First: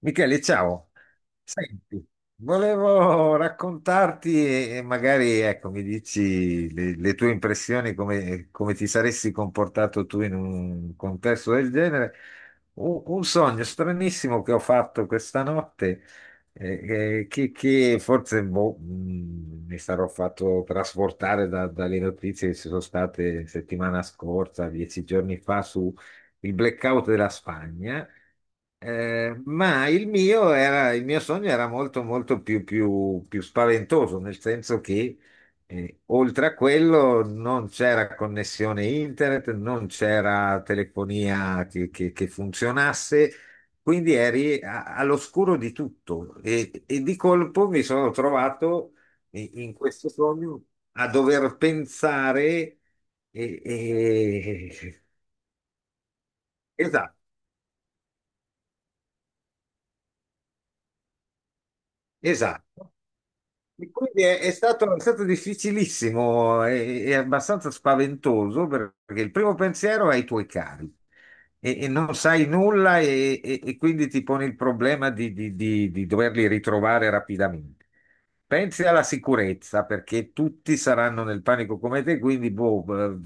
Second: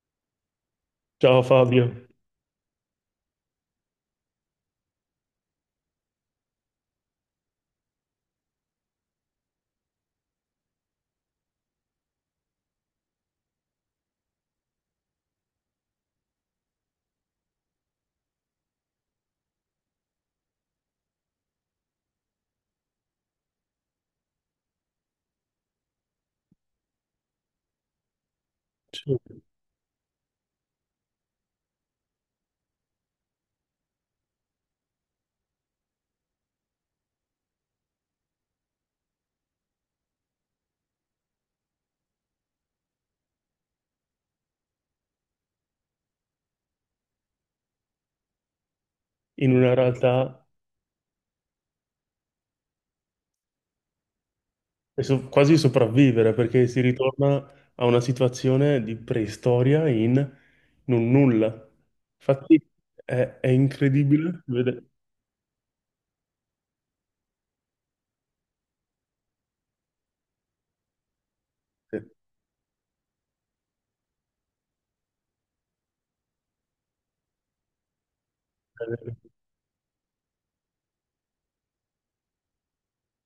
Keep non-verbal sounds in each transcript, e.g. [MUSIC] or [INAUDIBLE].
Michele, ciao. Ciao Senti, Fabio, volevo raccontarti e magari ecco, mi dici le tue impressioni, come ti saresti comportato tu in un contesto del genere. Un sogno stranissimo che ho fatto questa notte, che forse mi sarò fatto trasportare dalle notizie che ci sono state settimana scorsa, 10 giorni fa, su il blackout della Spagna. Ma il mio, era, il mio sogno era molto, molto più spaventoso, nel senso che oltre a quello non c'era connessione internet, non c'era telefonia che funzionasse, quindi eri all'oscuro di tutto e di colpo mi sono trovato in in in una questo realtà sogno a dover pensare. E, e- è quasi sopravvivere perché si esatto. ritorna a una situazione di preistoria in un nulla. Infatti Esatto. è, è E quindi è, incredibile vedere. È stato difficilissimo e abbastanza spaventoso perché il primo pensiero è ai tuoi cari e non sai nulla e quindi ti poni il problema di doverli ritrovare rapidamente. Pensi alla sicurezza perché tutti saranno nel panico come te, quindi boh,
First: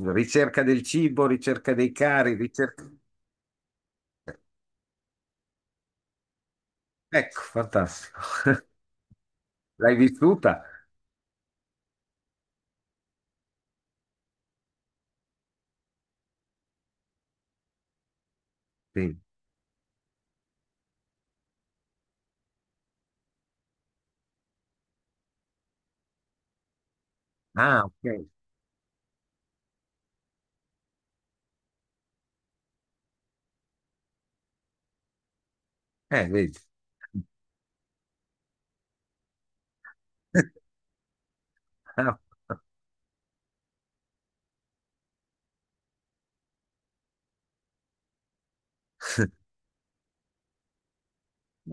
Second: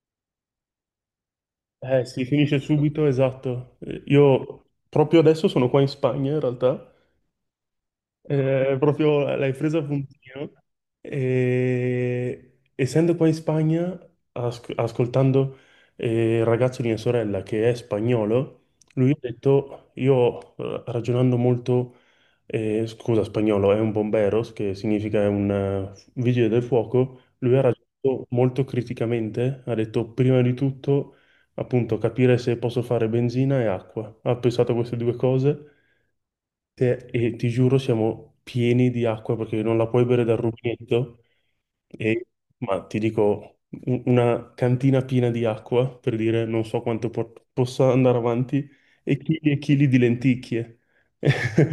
ricerca del cibo, ricerca dei Si cari, finisce ricerca. subito, esatto. Io proprio adesso sono qua in Spagna in realtà. Ecco, fantastico. [LAUGHS] Proprio l'hai presa a L'hai puntino. vissuta? Essendo qua in Spagna, ascoltando il ragazzo di mia sorella che è spagnolo, lui ha Sì. detto, io ragionando molto, scusa, spagnolo è un bomberos, che significa è un vigile del fuoco, lui ha Ah, ragionato ok. molto criticamente, ha detto prima di tutto appunto capire se posso fare benzina e acqua. Ha pensato a queste due cose. Vedi. E ti giuro, siamo pieni di acqua perché non la puoi bere dal rubinetto. E, [LAUGHS] ma ti dico, una cantina piena di acqua per dire non so quanto possa andare avanti e chili di lenticchie.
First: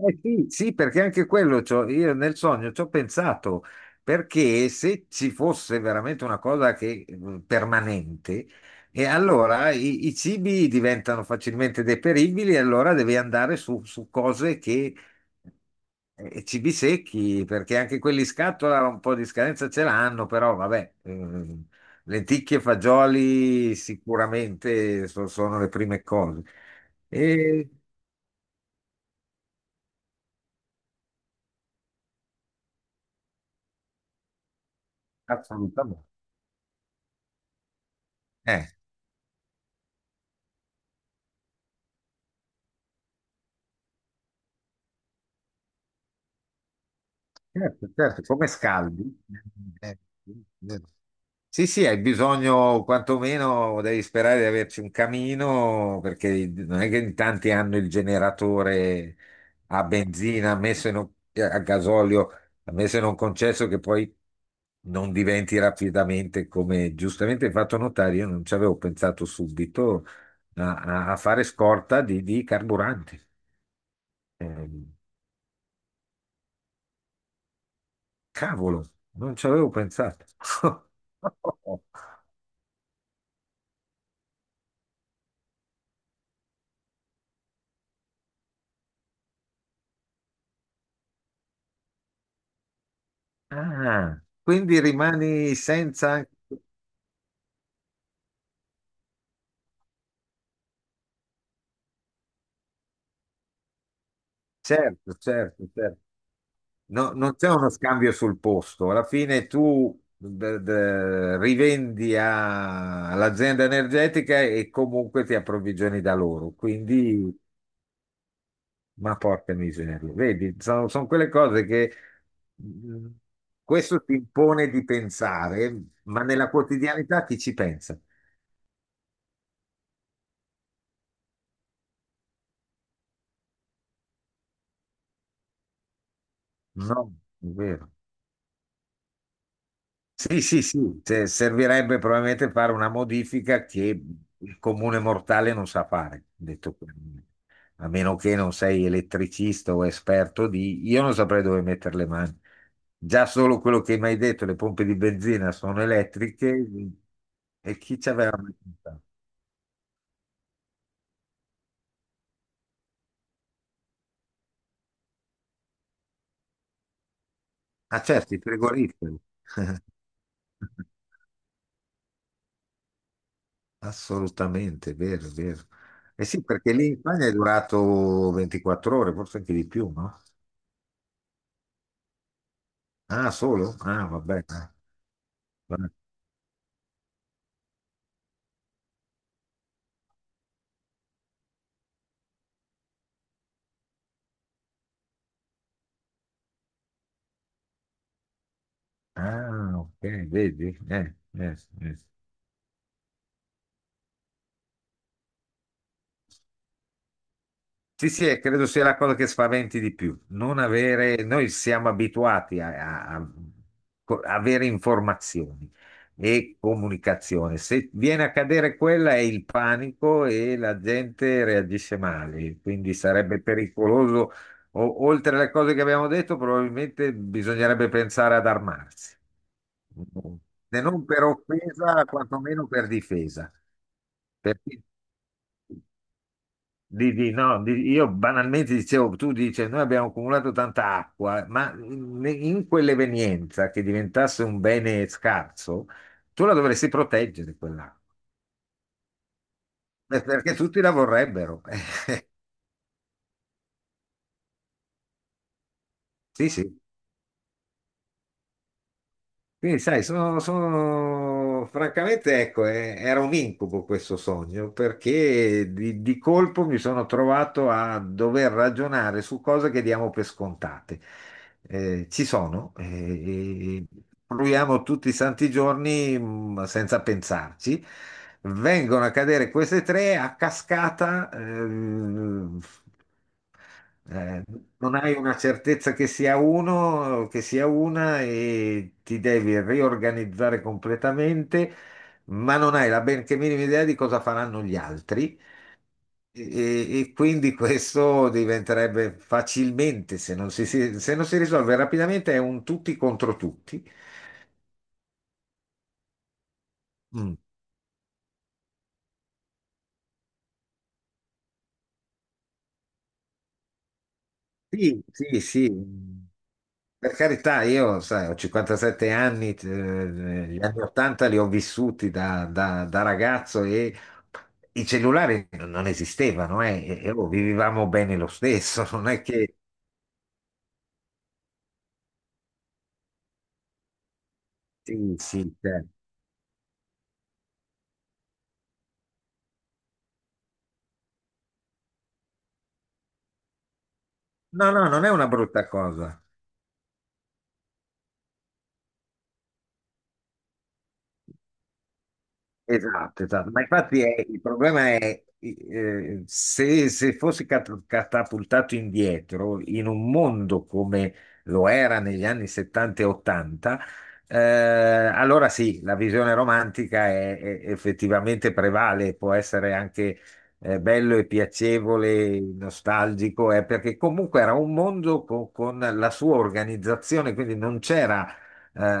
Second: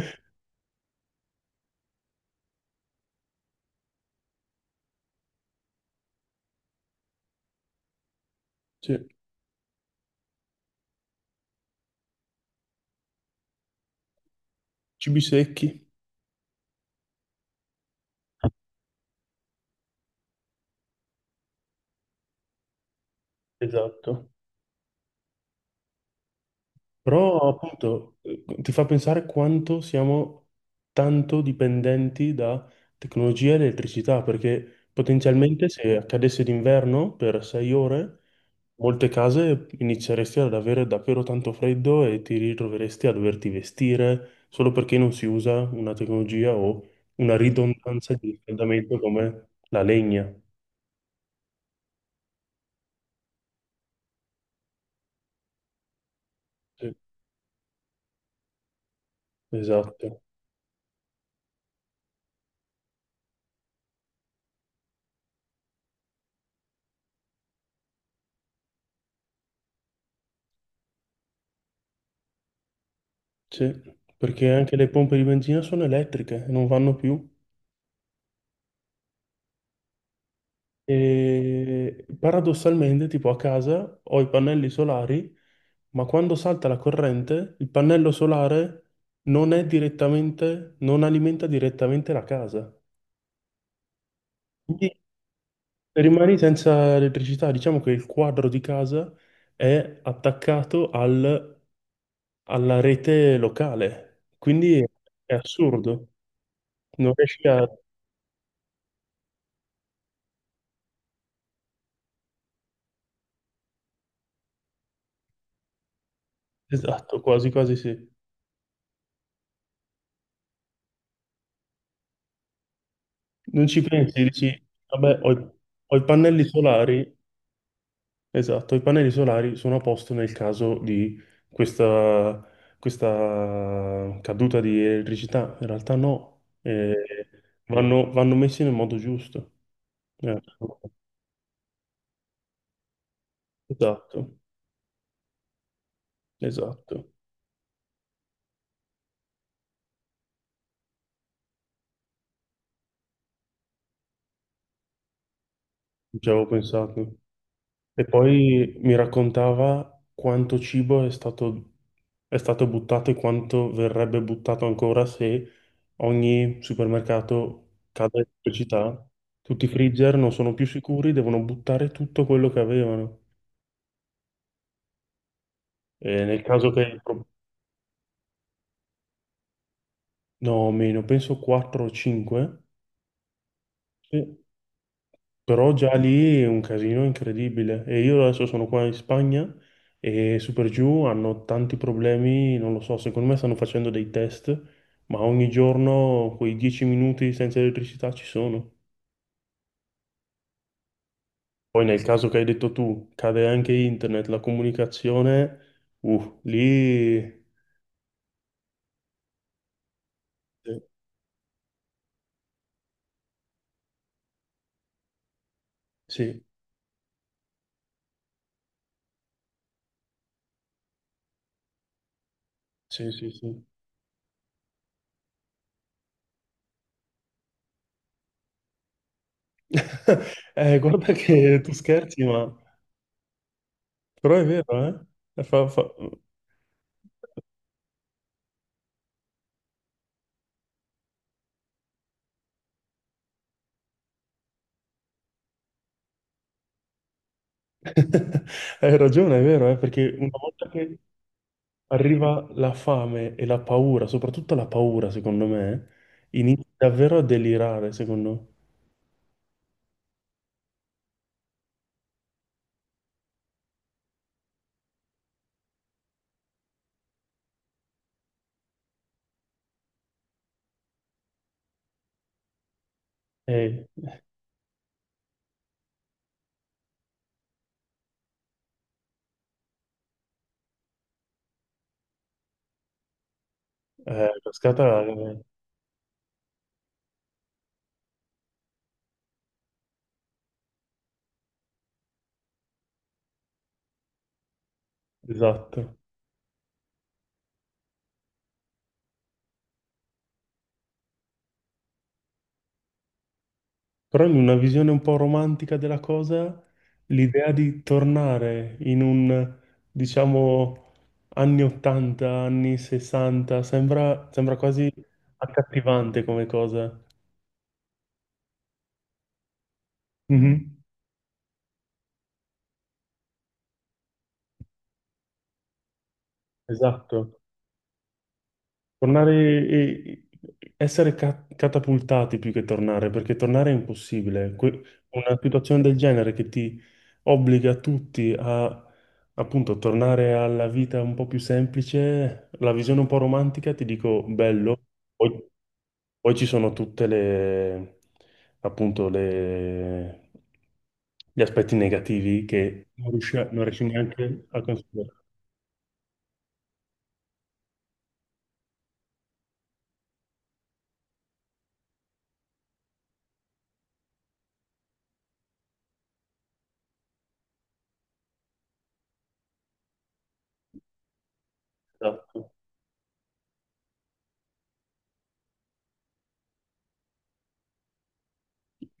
Eh sì, sì, perché anche quello io nel sogno ci ho pensato, perché se ci fosse veramente una cosa che, permanente, Cioè, e allora i cibi diventano facilmente deperibili, e allora devi andare su, su cose che, cibi secchi. Cibi secchi, perché anche quelli in scatola un po' di scadenza ce l'hanno, però vabbè, lenticchie e fagioli Esatto. sicuramente sono le prime cose. Però E appunto ti fa pensare quanto siamo tanto dipendenti da tecnologia e elettricità, perché potenzialmente se assolutamente. accadesse d'inverno per sei ore, Eh. molte case inizieresti ad avere davvero tanto freddo e ti ritroveresti a doverti vestire solo perché non si usa una tecnologia o una Certo, ridondanza certo, di come riscaldamento scaldi. come la Eh, legna. eh, Sì, sì, hai bisogno, quantomeno devi sperare di averci un camino, perché non è Sì, che in tanti hanno il generatore a esatto. benzina, a gasolio, messo in un concesso che poi non diventi rapidamente, come giustamente hai fatto notare, io non ci avevo pensato subito a, a fare scorta di, carburante. Sì, perché anche le Eh, pompe di benzina sono elettriche e non vanno più. Cavolo, non ci avevo pensato. [LAUGHS] E paradossalmente, tipo a casa ho i pannelli solari, ma quando salta la corrente, il pannello solare non è direttamente, non alimenta direttamente la casa. Ah, quindi Quindi rimani senza, anche. rimani senza elettricità. Diciamo che il quadro di casa è attaccato alla rete locale. Quindi Certo, è certo, certo. assurdo. No, Non non riesci c'è a... uno scambio sul posto. Alla fine tu rivendi all'azienda energetica e comunque ti approvvigioni da loro. Esatto, Quindi, quasi quasi sì. ma porca miseria. Vedi, sono quelle cose che mm. Non ci Questo ti pensi, dici, impone di vabbè, pensare, ho i ma pannelli nella solari. quotidianità chi ci pensa? Esatto, i pannelli solari sono a posto nel caso di questa, questa caduta di elettricità. In realtà no, No, è vero. Vanno messi nel modo giusto. Eh, Servirebbe probabilmente fare una modifica che esatto, il comune mortale non sa fare, detto esatto, chiaramente. A meno che non sei elettricista o esperto di. Io non saprei dove mettere le mani. Già solo quello che mi hai detto, le pompe di benzina sono non ci avevo elettriche pensato. e chi E ci aveva mai poi mi pensato? raccontava quanto è stato buttato e quanto verrebbe buttato ancora se ogni supermercato Ah, cade in certo, i pubblicità. frigoriferi. Tutti i freezer non sono più [LAUGHS] sicuri, devono buttare tutto quello che avevano. Assolutamente, vero, vero. E Eh nel sì, caso perché lì in che... Spagna è durato 24 ore, forse anche di più, no? No, meno, penso 4 o 5. Ah, solo? Ah, vabbè. Ah, Però va- già lì è un casino incredibile. E io adesso sono qua in Spagna e Super Giù hanno tanti problemi, non lo so, secondo me stanno facendo dei test, ma ogni giorno quei 10 minuti senza elettricità ci sono. ah, ok, vedi? Poi nel caso che hai detto tu, cade anche internet, la comunicazione, lì... Sì, sì, e credo sia la cosa che spaventi di più. Non eh, avere, noi siamo abituati a, a- a avere informazioni sì, e comunicazione. Se viene a cadere quella è il panico e la gente reagisce male, quindi sì, sì, sarebbe sì. pericoloso. Oltre alle cose che abbiamo detto, probabilmente bisognerebbe pensare ad armarsi, [LAUGHS] se non guarda per che tu offesa, scherzi, ma... quantomeno per difesa. Però è Perché vero, eh? [LAUGHS] No, io banalmente dicevo, tu dici, noi abbiamo accumulato tanta acqua, ma in quell'evenienza che diventasse un bene scarso, tu la dovresti proteggere quell'acqua, Hai ragione, è vero, eh? Perché una perché volta tutti la che... vorrebbero. [LAUGHS] arriva la fame e la paura, soprattutto la paura, secondo me, sì, inizia sì. davvero a delirare, secondo me. Quindi, sai, francamente, ecco, era un incubo questo sogno, perché di colpo mi sono trovato a dover ragionare su cose che diamo per scontate. Ci sono, e Eh, proviamo tutti i santi giorni, senza pensarci. Vengono a cadere queste tre a cascata, eh, non cascata, hai una certezza che sia uno, che sia una e ti devi riorganizzare completamente, ma non hai la benché minima idea di cosa faranno gli altri. esatto. E quindi [LAUGHS] questo diventerebbe facilmente, se non si risolve rapidamente, è un tutti contro tutti. Però in una visione un po' romantica della cosa, Mm. l'idea di tornare diciamo, anni 80, anni 60, sembra quasi Sì, sì, accattivante sì. come cosa. Per carità, io, sai, ho 57 anni, gli Mhm. anni 80 li ho vissuti da, da ragazzo e i cellulari non esistevano, e, Esatto. oh, vivevamo bene lo stesso, [LAUGHS] non è che. Tornare e e essere catapultati più che tornare, perché tornare è impossibile. Sì, Una sì, situazione cioè. del genere che ti obbliga tutti a appunto tornare alla vita un po' più semplice, la visione un po' romantica, ti dico No, bello. no, non è una Poi, brutta cosa. poi ci sono tutte le appunto le gli aspetti negativi che Esatto, esatto, ma non riesci infatti il neanche a problema è considerare. Se, se fossi catapultato indietro in un mondo come lo era negli anni 70 e 80, allora sì, la visione romantica è, effettivamente prevale, può essere anche bello e piacevole, Esatto. nostalgico, perché comunque era un mondo con la sua organizzazione, quindi non c'era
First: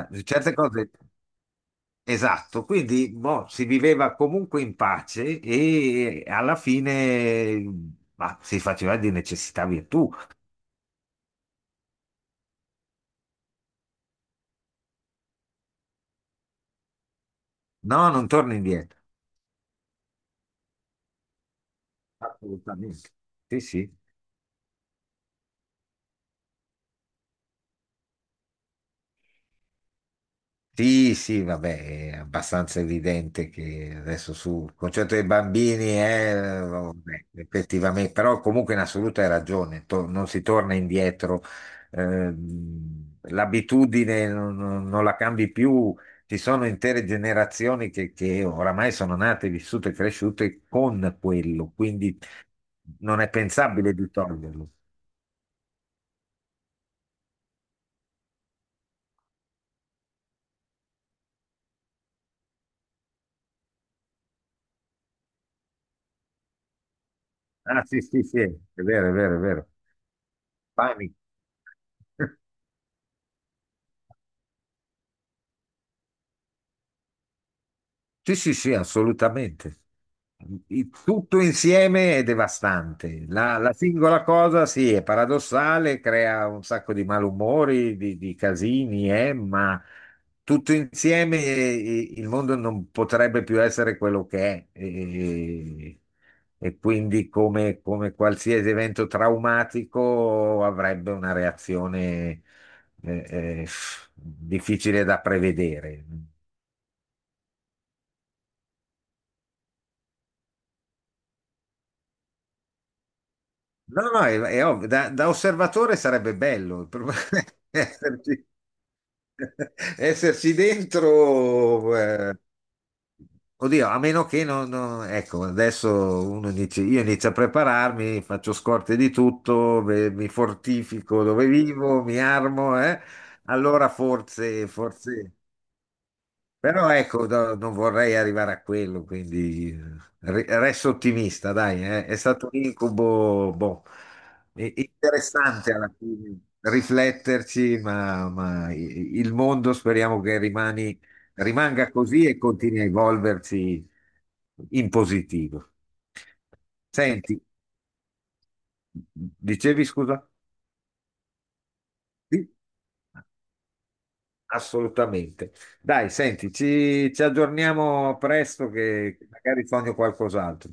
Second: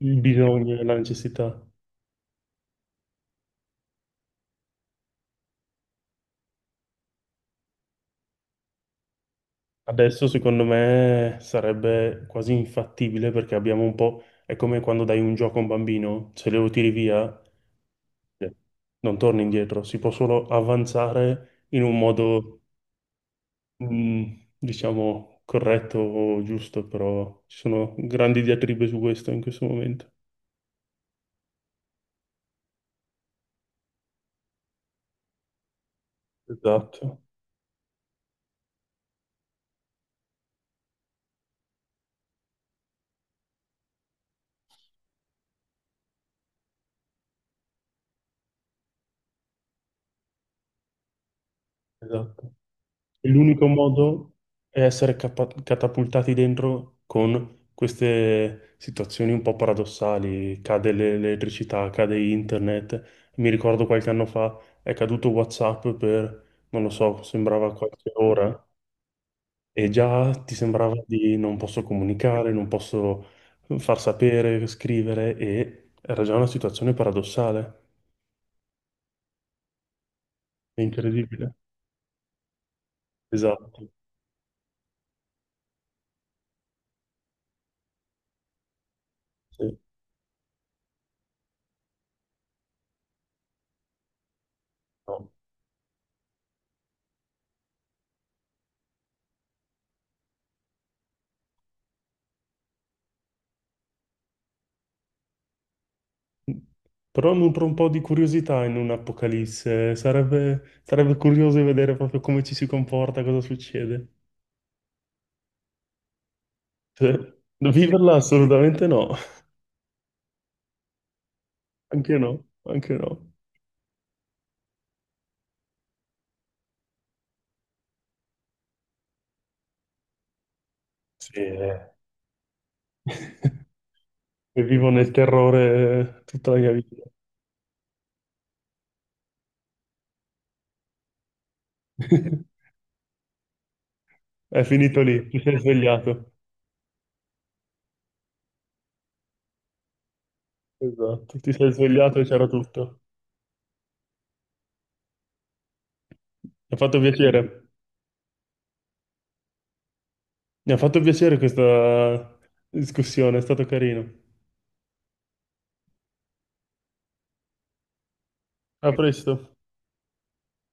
Il certe bisogno, cose. la necessità. Esatto, quindi boh, si viveva comunque in pace e alla fine ma, si faceva di necessità virtù. Adesso secondo me sarebbe quasi infattibile perché abbiamo un po'... È come quando dai un gioco a un bambino, se lo tiri via No, non torni eh, indietro. non torni indietro, si può solo avanzare in un modo, Assolutamente. Sì, sì. mm, diciamo, corretto o giusto, però ci sono grandi diatribe su questo in questo momento. Sì, sì, vabbè, è abbastanza evidente che adesso sul concetto dei bambini, Esatto, vabbè, effettivamente, però comunque in assoluta hai ragione, non si torna indietro, l'abitudine non la cambi più, ci sono intere generazioni che oramai sono nate, vissute e cresciute con quello, quindi esatto. non E è l'unico pensabile di modo toglierlo. è essere catapultati dentro con queste situazioni un po' paradossali. Cade l'elettricità, cade internet. Mi ricordo qualche anno fa è caduto WhatsApp per, non lo so, sembrava Ah, sì, qualche sì, sì, ora è vero, è vero, è vero, e già ti sembrava panico. di non posso [LAUGHS] comunicare, non posso far sapere, scrivere e era già una situazione paradossale. Sì, sì, sì, assolutamente. È Tutto incredibile. insieme è devastante. La Esatto. singola cosa, sì, è paradossale, crea un sacco di malumori, di casini, Sì. ma tutto insieme il mondo non potrebbe più essere quello che è. No. E quindi, come qualsiasi evento traumatico, avrebbe una reazione eh, eh, difficile da prevedere. Però nutro un po' di curiosità in un'Apocalisse. Sarebbe curioso di vedere proprio come ci si comporta, cosa No, succede. no, è ovvio, da, da osservatore sarebbe bello Cioè, [LAUGHS] viverla esserci, assolutamente no, [LAUGHS] esserci dentro. anche no, anche no. Oddio, a meno che ecco, adesso uno dice, io inizio a prepararmi, faccio scorte di tutto, beh, mi fortifico Sì, dove eh. vivo, mi armo, eh? [LAUGHS] Allora E forse, vivo nel forse. terrore tutta la mia Però vita. ecco, non vorrei arrivare a quello, quindi resto ottimista, dai, eh. È stato [LAUGHS] un incubo, boh, È finito lì, ti sei interessante alla svegliato. fine rifletterci, ma i- il mondo speriamo che rimani- Esatto, ti sei rimanga svegliato e così e c'era continui a tutto. evolversi in positivo. Mi ha fatto Senti, piacere. dicevi scusa? Mi ha fatto piacere questa Sì, discussione, è stato carino. assolutamente. Dai, senti, ci aggiorniamo presto A che presto. magari sogno qualcos'altro.